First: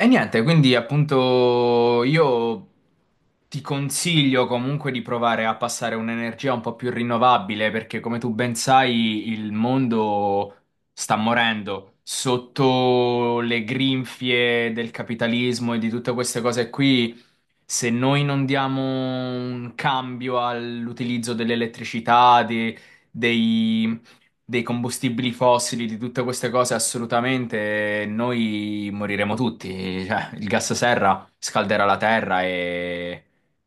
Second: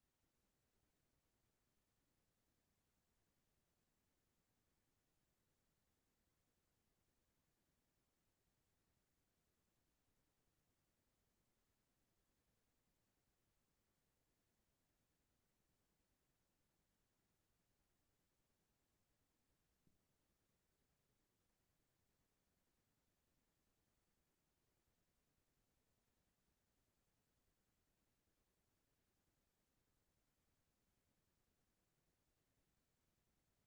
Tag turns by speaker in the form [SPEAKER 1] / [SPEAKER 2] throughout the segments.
[SPEAKER 1] E niente, quindi appunto io ti consiglio comunque di provare a passare un'energia un po' più rinnovabile perché come tu ben sai il mondo sta morendo sotto le grinfie del capitalismo e di tutte queste cose qui se noi non diamo un cambio all'utilizzo dell'elettricità, dei, dei combustibili fossili, di tutte queste cose, assolutamente noi moriremo tutti. Cioè, il gas serra scalderà la terra e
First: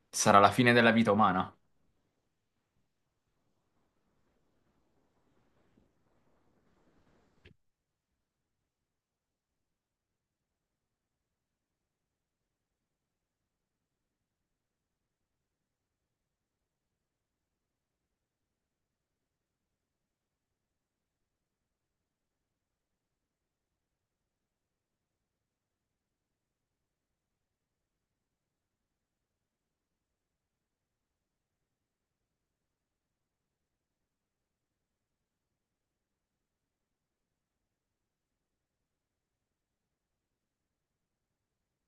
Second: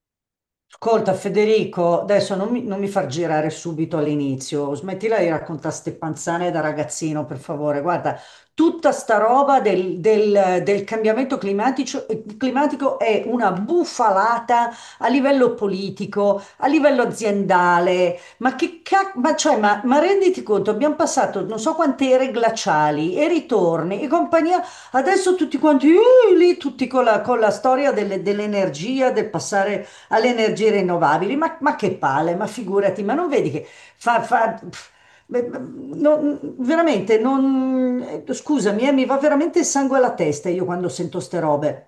[SPEAKER 1] sarà la fine della vita
[SPEAKER 2] Ascolta
[SPEAKER 1] umana.
[SPEAKER 2] Federico, adesso non mi far girare subito all'inizio, smettila di raccontare ste panzane da ragazzino, per favore. Guarda, tutta sta roba del cambiamento climatico è una bufalata a livello politico, a livello aziendale. Ma che cacchio, ma, cioè, ma renditi conto, abbiamo passato non so quante ere glaciali e ritorni e compagnia. Adesso tutti quanti, lì, tutti con la storia dell'energia, del passare alle energie rinnovabili, ma che palle, ma figurati, ma non vedi che beh, beh, veramente, non, scusami, mi va veramente il sangue alla testa io quando sento ste robe.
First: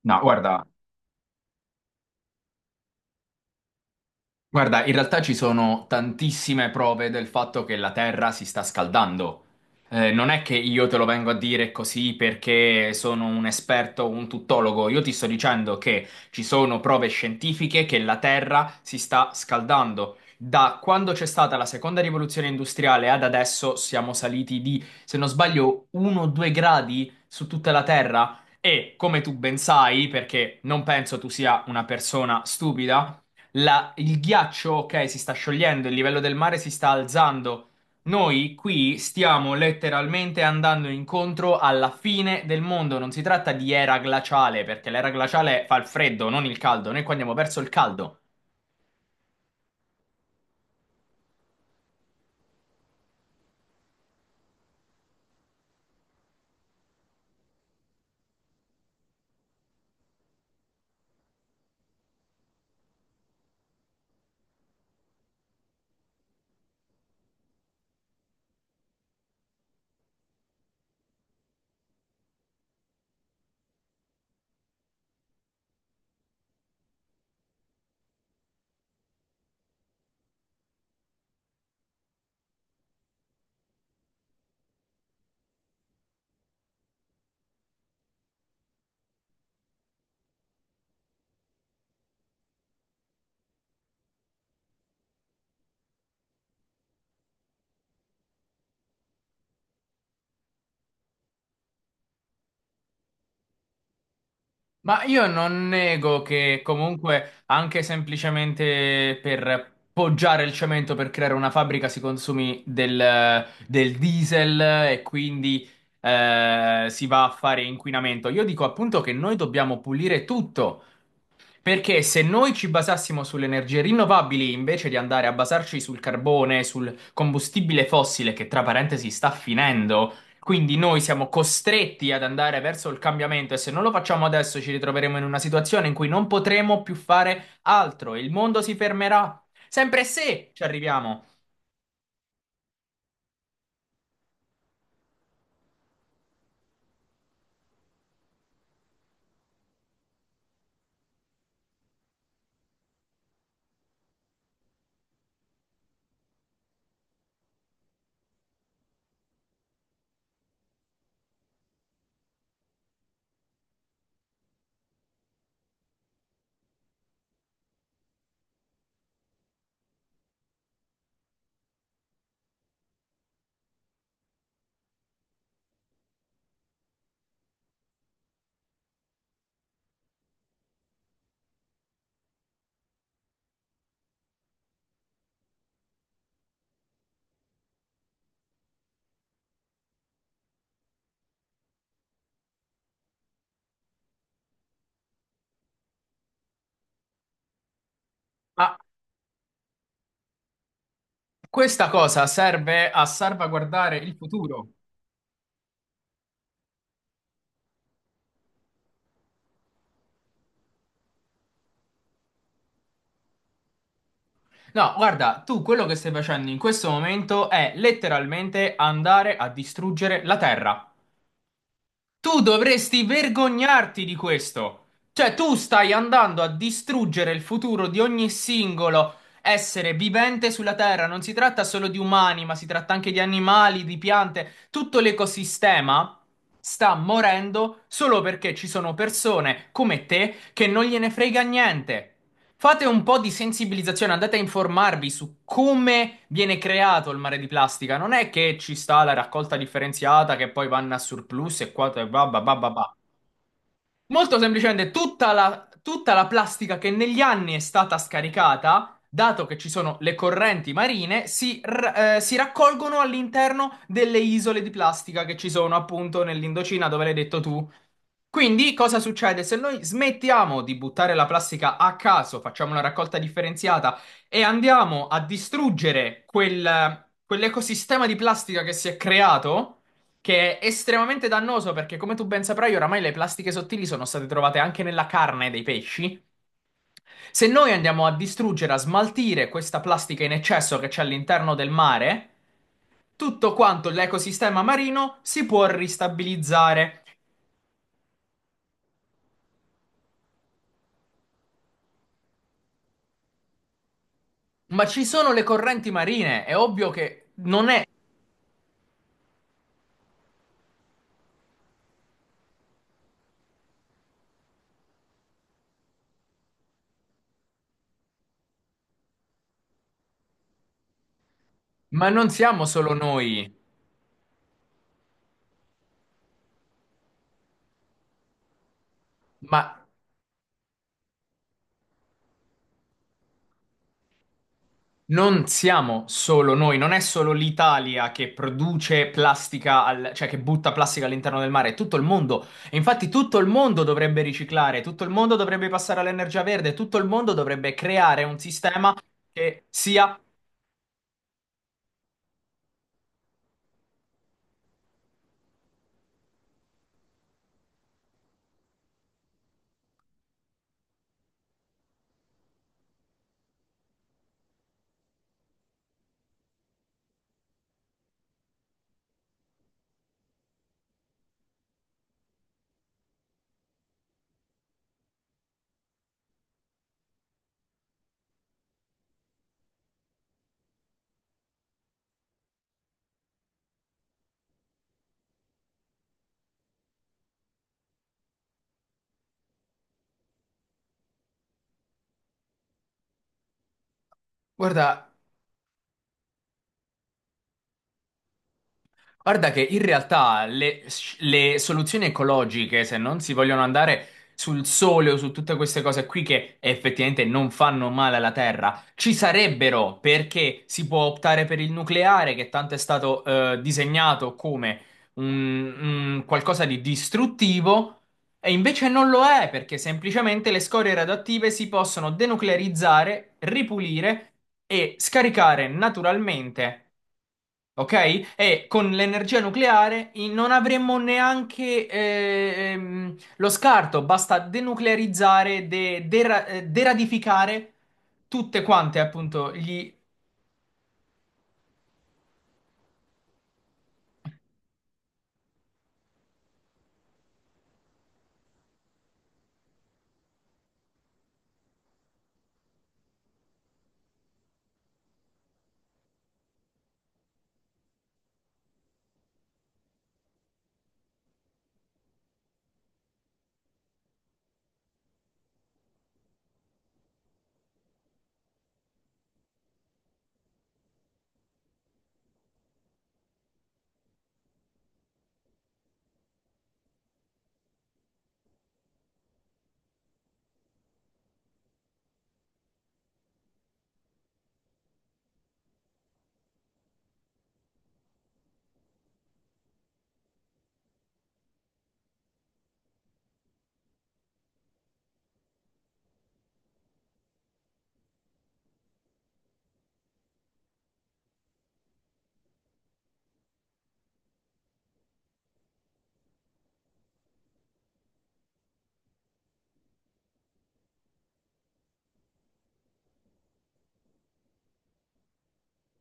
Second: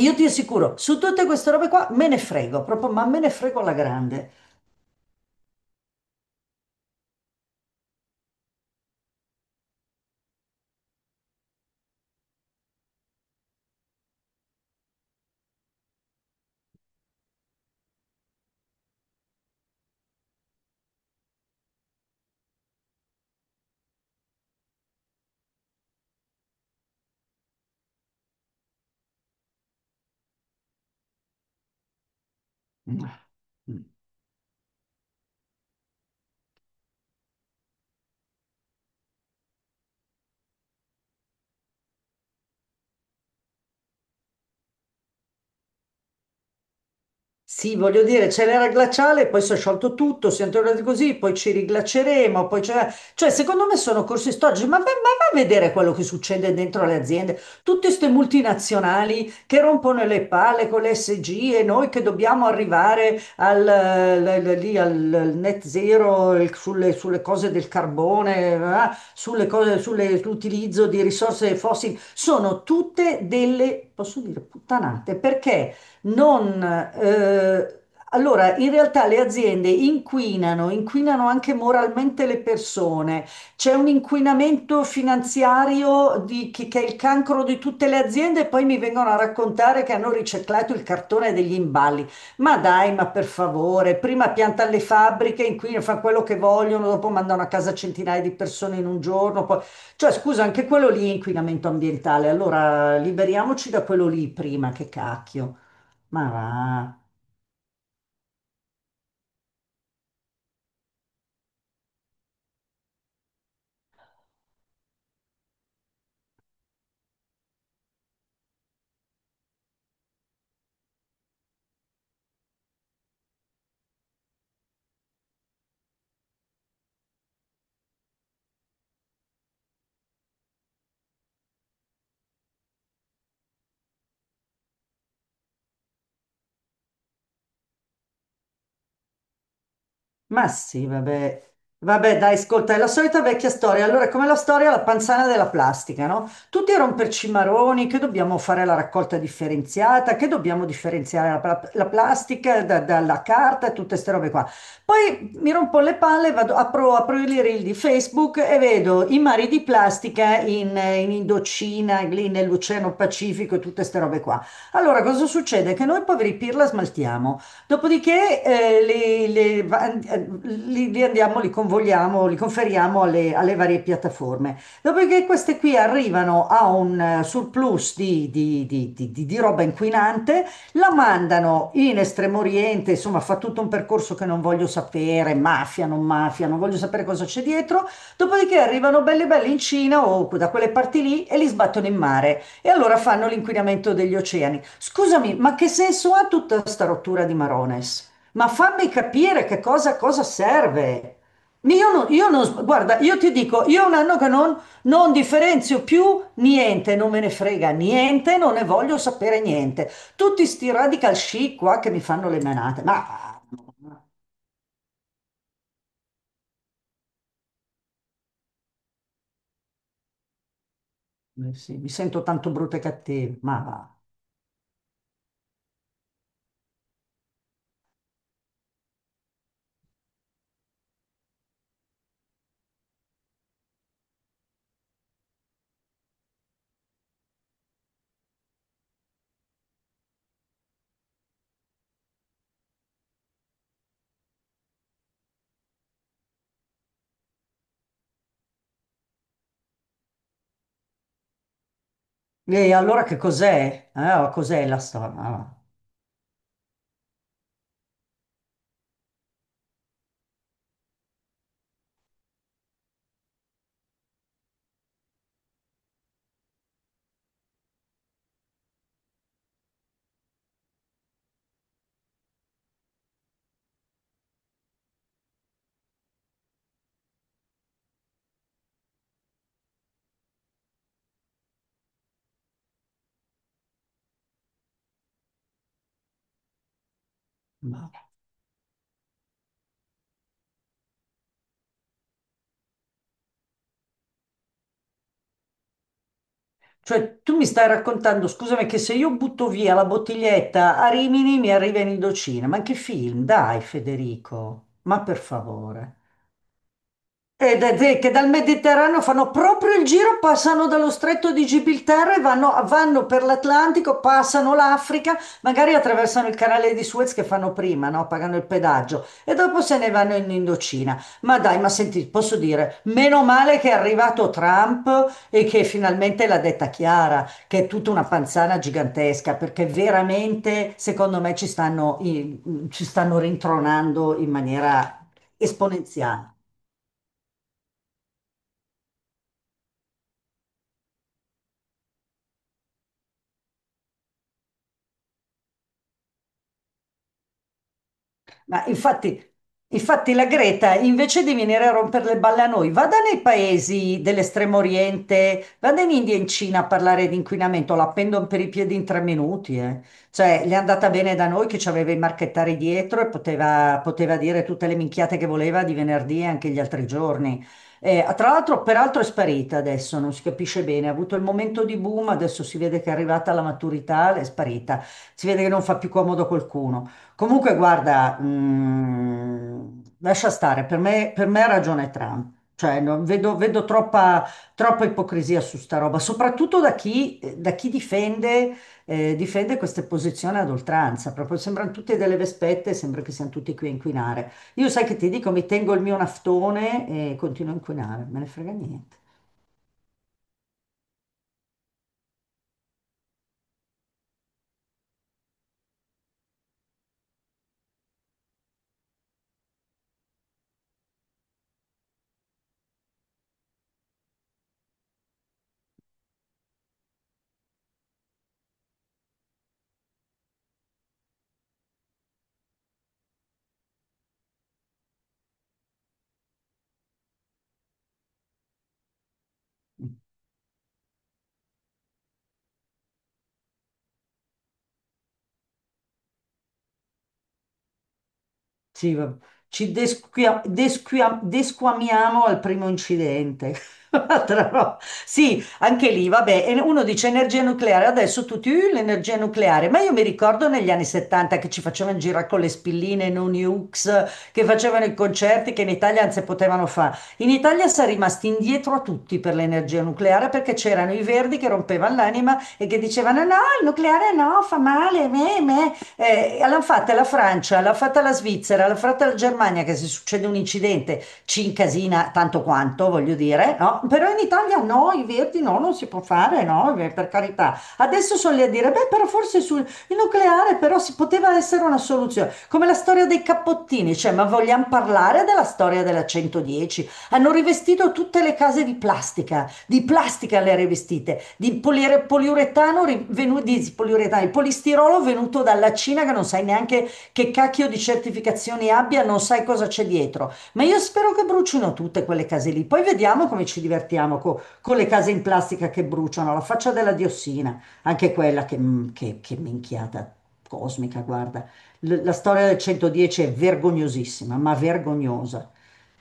[SPEAKER 2] Io
[SPEAKER 1] No,
[SPEAKER 2] ti
[SPEAKER 1] guarda.
[SPEAKER 2] assicuro, su tutte queste robe qua me ne frego, proprio, ma me ne frego alla grande.
[SPEAKER 1] Guarda, in realtà ci sono tantissime prove del fatto che la Terra si sta scaldando. Non è che io te lo vengo a dire così perché sono un esperto, un tuttologo. Io ti sto dicendo che ci sono prove scientifiche che la Terra si sta scaldando. Da quando c'è stata la seconda rivoluzione industriale ad adesso siamo saliti di, se non sbaglio, 1-2 gradi su tutta la Terra. E come tu ben sai, perché non penso tu sia una persona stupida
[SPEAKER 2] Mm.
[SPEAKER 1] il ghiaccio, ok, si sta sciogliendo, il livello del mare si sta alzando. Noi qui stiamo letteralmente andando incontro alla fine del mondo. Non si tratta di era glaciale, perché l'era glaciale fa il freddo, non il caldo. Noi qua andiamo verso il
[SPEAKER 2] Sì, voglio
[SPEAKER 1] caldo.
[SPEAKER 2] dire, c'è l'era glaciale, poi si è sciolto tutto, siamo tornati così, poi ci riglaceremo, poi c'è. Cioè, secondo me sono corsi storici, ma va a vedere quello che succede dentro le aziende. Tutte queste multinazionali che rompono le palle con le SG e noi che dobbiamo arrivare al, l- l- lì al- al net zero sulle cose del carbone, sulle cose, sull'utilizzo di risorse fossili, sono tutte delle, posso dire, puttanate, perché? Non, Allora, in realtà le aziende inquinano, inquinano anche moralmente le persone. C'è un inquinamento finanziario che è il cancro di tutte le aziende e poi mi vengono a raccontare che hanno riciclato il cartone degli imballi. Ma dai, ma per favore, prima piantano le fabbriche, inquinano, fanno quello che vogliono, dopo mandano a casa centinaia di persone in un giorno. Cioè, scusa, anche quello lì è inquinamento ambientale. Allora, liberiamoci da quello lì prima, che
[SPEAKER 1] Ma io
[SPEAKER 2] cacchio.
[SPEAKER 1] non nego
[SPEAKER 2] Ma va,
[SPEAKER 1] che comunque anche semplicemente per poggiare il cemento per creare una fabbrica si consumi del diesel e quindi si va a fare inquinamento. Io dico appunto che noi dobbiamo pulire tutto. Perché se noi ci basassimo sulle energie rinnovabili invece di andare a basarci sul carbone, sul combustibile fossile che tra parentesi sta finendo, quindi noi siamo costretti ad andare verso il cambiamento e se non lo facciamo adesso ci ritroveremo in una situazione in cui non potremo più fare altro, il mondo si fermerà, sempre
[SPEAKER 2] ma
[SPEAKER 1] se ci
[SPEAKER 2] sì,
[SPEAKER 1] arriviamo.
[SPEAKER 2] vabbè. Vabbè, dai, ascolta, è la solita vecchia storia. Allora, è come la storia della panzana della plastica, no? Tutti a romperci i maroni, che dobbiamo fare la raccolta differenziata, che dobbiamo differenziare la plastica dalla carta e tutte queste robe qua. Poi mi rompo le palle, vado, apro i reel di Facebook e vedo i mari di plastica in Indocina, lì nell'Oceano Pacifico e tutte queste robe qua. Allora, cosa succede? Che noi poveri pirla smaltiamo. Dopodiché li andiamo, li convogliamo, li conferiamo alle varie piattaforme. Dopodiché queste qui arrivano a un surplus di roba inquinante, la mandano in Estremo Oriente, insomma fa tutto un percorso che non voglio sapere, mafia, non voglio sapere cosa c'è dietro. Dopodiché arrivano belli belli in Cina o da quelle parti lì e li sbattono in mare. E allora fanno l'inquinamento degli oceani. Scusami, ma che senso ha tutta sta rottura di Marones? Ma
[SPEAKER 1] Ma
[SPEAKER 2] fammi capire che cosa serve.
[SPEAKER 1] questa cosa
[SPEAKER 2] Io non-
[SPEAKER 1] serve
[SPEAKER 2] Guarda,
[SPEAKER 1] a
[SPEAKER 2] io ti dico, io è un
[SPEAKER 1] salvaguardare il
[SPEAKER 2] anno che non,
[SPEAKER 1] futuro.
[SPEAKER 2] non differenzio più niente, non me ne frega niente, non ne voglio sapere niente. Tutti sti radical chic qua che mi fanno le menate,
[SPEAKER 1] No, guarda, tu quello che stai facendo in questo momento è letteralmente andare a distruggere la Terra.
[SPEAKER 2] eh sì, mi sento
[SPEAKER 1] Tu
[SPEAKER 2] tanto brutta e
[SPEAKER 1] dovresti
[SPEAKER 2] cattiva,
[SPEAKER 1] vergognarti di questo. Cioè, tu stai andando a distruggere il futuro di ogni singolo essere vivente sulla Terra. Non si tratta solo di umani, ma si tratta anche di animali, di piante. Tutto l'ecosistema sta morendo solo perché ci sono persone come te che non gliene frega niente. Fate un po' di sensibilizzazione, andate a informarvi su come viene creato il mare di plastica. Non è che ci sta la raccolta differenziata che poi vanno a surplus e qua e va, va, va, va,
[SPEAKER 2] e
[SPEAKER 1] va.
[SPEAKER 2] allora che cos'è? Oh,
[SPEAKER 1] Molto
[SPEAKER 2] cos'è la
[SPEAKER 1] semplicemente,
[SPEAKER 2] storia?
[SPEAKER 1] tutta la plastica che negli anni è stata scaricata, dato che ci sono le correnti marine, si raccolgono all'interno delle isole di plastica che ci sono appunto nell'Indocina, dove l'hai detto tu. Quindi cosa succede? Se noi smettiamo di buttare la plastica a caso, facciamo una raccolta differenziata e andiamo a distruggere quell'ecosistema di plastica che si è creato, che è estremamente dannoso perché come tu ben saprai oramai le plastiche sottili sono state trovate anche nella carne dei pesci. Se noi andiamo
[SPEAKER 2] Ma-
[SPEAKER 1] a distruggere, a smaltire questa plastica in eccesso che c'è all'interno del mare, tutto quanto l'ecosistema marino si può ristabilizzare.
[SPEAKER 2] Cioè, tu mi stai raccontando, scusami, che se io butto via la bottiglietta a Rimini mi arriva in Indocina. Ma che film? Dai, Federico,
[SPEAKER 1] Ma
[SPEAKER 2] ma
[SPEAKER 1] ci
[SPEAKER 2] per
[SPEAKER 1] sono le correnti
[SPEAKER 2] favore.
[SPEAKER 1] marine, è ovvio che
[SPEAKER 2] E
[SPEAKER 1] non
[SPEAKER 2] da-
[SPEAKER 1] è,
[SPEAKER 2] de- che dal Mediterraneo fanno proprio il giro, passano dallo stretto di Gibilterra e vanno, per l'Atlantico, passano l'Africa, magari attraversano il canale di Suez che fanno prima, no? Pagano il pedaggio e dopo se ne vanno in Indocina. Ma dai, ma senti,
[SPEAKER 1] ma non
[SPEAKER 2] posso
[SPEAKER 1] siamo
[SPEAKER 2] dire,
[SPEAKER 1] solo
[SPEAKER 2] meno
[SPEAKER 1] noi,
[SPEAKER 2] male che è arrivato Trump e che finalmente l'ha detta chiara, che è tutta una panzana gigantesca,
[SPEAKER 1] ma
[SPEAKER 2] perché veramente, secondo me, ci stanno rintronando in maniera
[SPEAKER 1] non siamo
[SPEAKER 2] esponenziale.
[SPEAKER 1] solo noi, non è solo l'Italia che produce plastica, cioè che butta plastica all'interno del mare, è tutto il mondo. E infatti tutto il mondo dovrebbe riciclare, tutto il mondo dovrebbe passare all'energia verde, tutto il mondo dovrebbe creare un
[SPEAKER 2] Ma
[SPEAKER 1] sistema
[SPEAKER 2] infatti,
[SPEAKER 1] che
[SPEAKER 2] infatti
[SPEAKER 1] sia,
[SPEAKER 2] la Greta, invece di venire a rompere le balle a noi, vada nei paesi dell'estremo oriente, vada in India e in Cina a parlare di inquinamento, la pendono per i piedi in 3 minuti. Eh. Cioè, le è andata bene da noi che ci aveva i marchettari dietro e poteva dire tutte le minchiate che voleva di venerdì e anche gli altri giorni. Tra l'altro, peraltro è sparita adesso, non si capisce bene, ha avuto il momento di boom, adesso si vede che è arrivata alla maturità, è sparita, si vede che non fa più comodo a qualcuno. Comunque, guarda, lascia stare, per me ha ragione Trump. Cioè, vedo troppa ipocrisia su sta roba, soprattutto da chi difende queste posizioni ad oltranza. Proprio sembrano tutte delle vespette, sembra che siamo tutti qui a inquinare. Io sai che ti
[SPEAKER 1] guarda.
[SPEAKER 2] dico, mi tengo il mio naftone e continuo a inquinare, me ne frega niente.
[SPEAKER 1] Guarda che in realtà le soluzioni ecologiche, se non si vogliono andare sul sole o su tutte queste cose qui che effettivamente non fanno male alla Terra, ci sarebbero perché si può optare per il nucleare, che tanto è stato disegnato come un, un qualcosa di distruttivo, e invece non lo è perché semplicemente le scorie radioattive si possono denuclearizzare, ripulire e scaricare naturalmente. Ok? E con l'energia nucleare non avremmo neanche lo scarto, basta denuclearizzare, deradificare tutte
[SPEAKER 2] Sì,
[SPEAKER 1] quante, appunto,
[SPEAKER 2] ci
[SPEAKER 1] gli...
[SPEAKER 2] desquia- desquia- desquamiamo al primo incidente. Altra roba. Sì, anche lì, vabbè, e uno dice energia nucleare, adesso tutti, l'energia nucleare, ma io mi ricordo negli anni 70 che ci facevano girare con le spilline non nukes, che facevano i concerti che in Italia non si potevano fare. In Italia si è rimasti indietro a tutti per l'energia nucleare perché c'erano i verdi che rompevano l'anima e che dicevano no, il nucleare no, fa male, me, me. L'hanno fatta la Francia, l'ha fatta la Svizzera, l'ha fatta la Germania, che se succede un incidente ci incasina tanto quanto, voglio dire, no? Però in Italia no, i verdi no, non si può fare, no, per carità. Adesso sono lì a dire, beh, però forse sul il nucleare però si poteva essere una soluzione, come la storia dei cappottini, cioè, ma vogliamo parlare della storia della 110? Hanno rivestito tutte le case di plastica le rivestite, di poliuretano, di polistirolo venuto dalla Cina che non sai neanche che cacchio di certificazioni abbia, non sai cosa c'è dietro. Ma io spero che bruciino tutte quelle case lì. Poi vediamo come ci divertiamo con le case in plastica che bruciano, la faccia della diossina, anche quella che minchiata cosmica, guarda. La storia del 110 è vergognosissima, ma vergognosa.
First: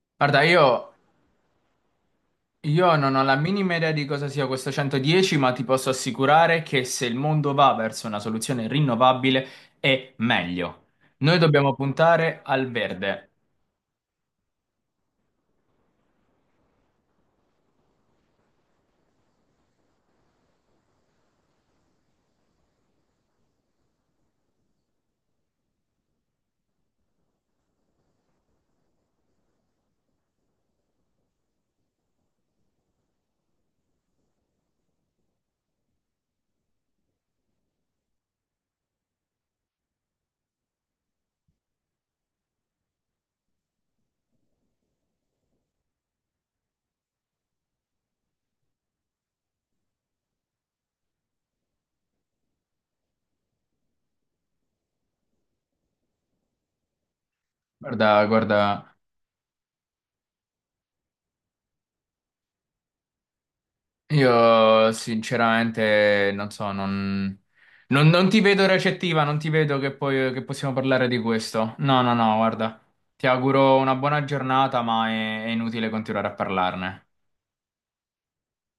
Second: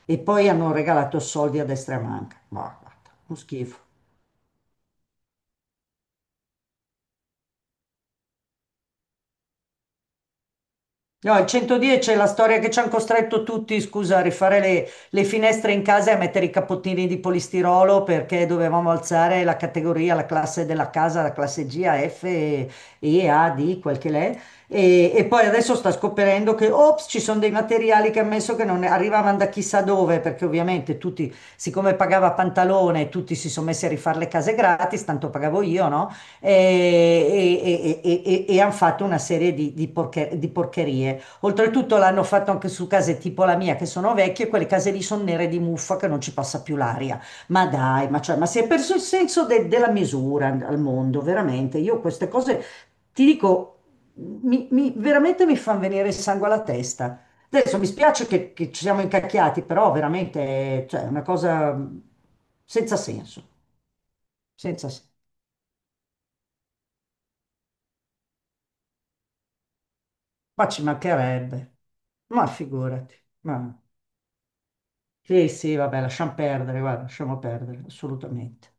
[SPEAKER 2] E
[SPEAKER 1] Guarda,
[SPEAKER 2] poi hanno regalato soldi a destra e a manca. Ma
[SPEAKER 1] io
[SPEAKER 2] guarda,
[SPEAKER 1] non ho la
[SPEAKER 2] uno
[SPEAKER 1] minima
[SPEAKER 2] schifo.
[SPEAKER 1] idea di cosa sia questo 110, ma ti posso assicurare che se il mondo va verso una soluzione rinnovabile è meglio.
[SPEAKER 2] No,
[SPEAKER 1] Noi
[SPEAKER 2] al
[SPEAKER 1] dobbiamo
[SPEAKER 2] 110 c'è la
[SPEAKER 1] puntare
[SPEAKER 2] storia
[SPEAKER 1] al
[SPEAKER 2] che ci hanno
[SPEAKER 1] verde.
[SPEAKER 2] costretto tutti, scusa, a rifare le finestre in casa e a mettere i cappottini di polistirolo perché dovevamo alzare la categoria, la classe della casa, la classe G, A, F, E, A, D, quel che l'è. E poi adesso sta scoprendo che, ops, ci sono dei materiali che ha messo che non arrivavano da chissà dove, perché ovviamente tutti, siccome pagava Pantalone, tutti si sono messi a rifare le case gratis, tanto pagavo io, no? E hanno fatto una serie di porcherie. Oltretutto l'hanno fatto anche su case tipo la mia che sono vecchie, quelle case lì sono nere di muffa che non ci passa più l'aria. Ma dai, ma, cioè, ma si è perso il senso della misura al mondo, veramente. Io queste cose ti dico, veramente mi fanno venire il sangue alla testa. Adesso mi
[SPEAKER 1] Guarda,
[SPEAKER 2] spiace che, ci
[SPEAKER 1] guarda.
[SPEAKER 2] siamo incacchiati, però veramente, cioè, è una cosa senza senso, senza
[SPEAKER 1] Io
[SPEAKER 2] senso.
[SPEAKER 1] sinceramente non ti vedo recettiva, non ti vedo che, poi, che
[SPEAKER 2] Ma
[SPEAKER 1] possiamo
[SPEAKER 2] ci
[SPEAKER 1] parlare di questo.
[SPEAKER 2] mancherebbe,
[SPEAKER 1] No, no, no,
[SPEAKER 2] ma
[SPEAKER 1] guarda,
[SPEAKER 2] figurati.
[SPEAKER 1] ti auguro
[SPEAKER 2] Ma.
[SPEAKER 1] una buona giornata, ma è
[SPEAKER 2] Sì, sì,
[SPEAKER 1] inutile
[SPEAKER 2] vabbè,
[SPEAKER 1] continuare a
[SPEAKER 2] lasciamo perdere, guarda,
[SPEAKER 1] parlarne.
[SPEAKER 2] lasciamo perdere, assolutamente.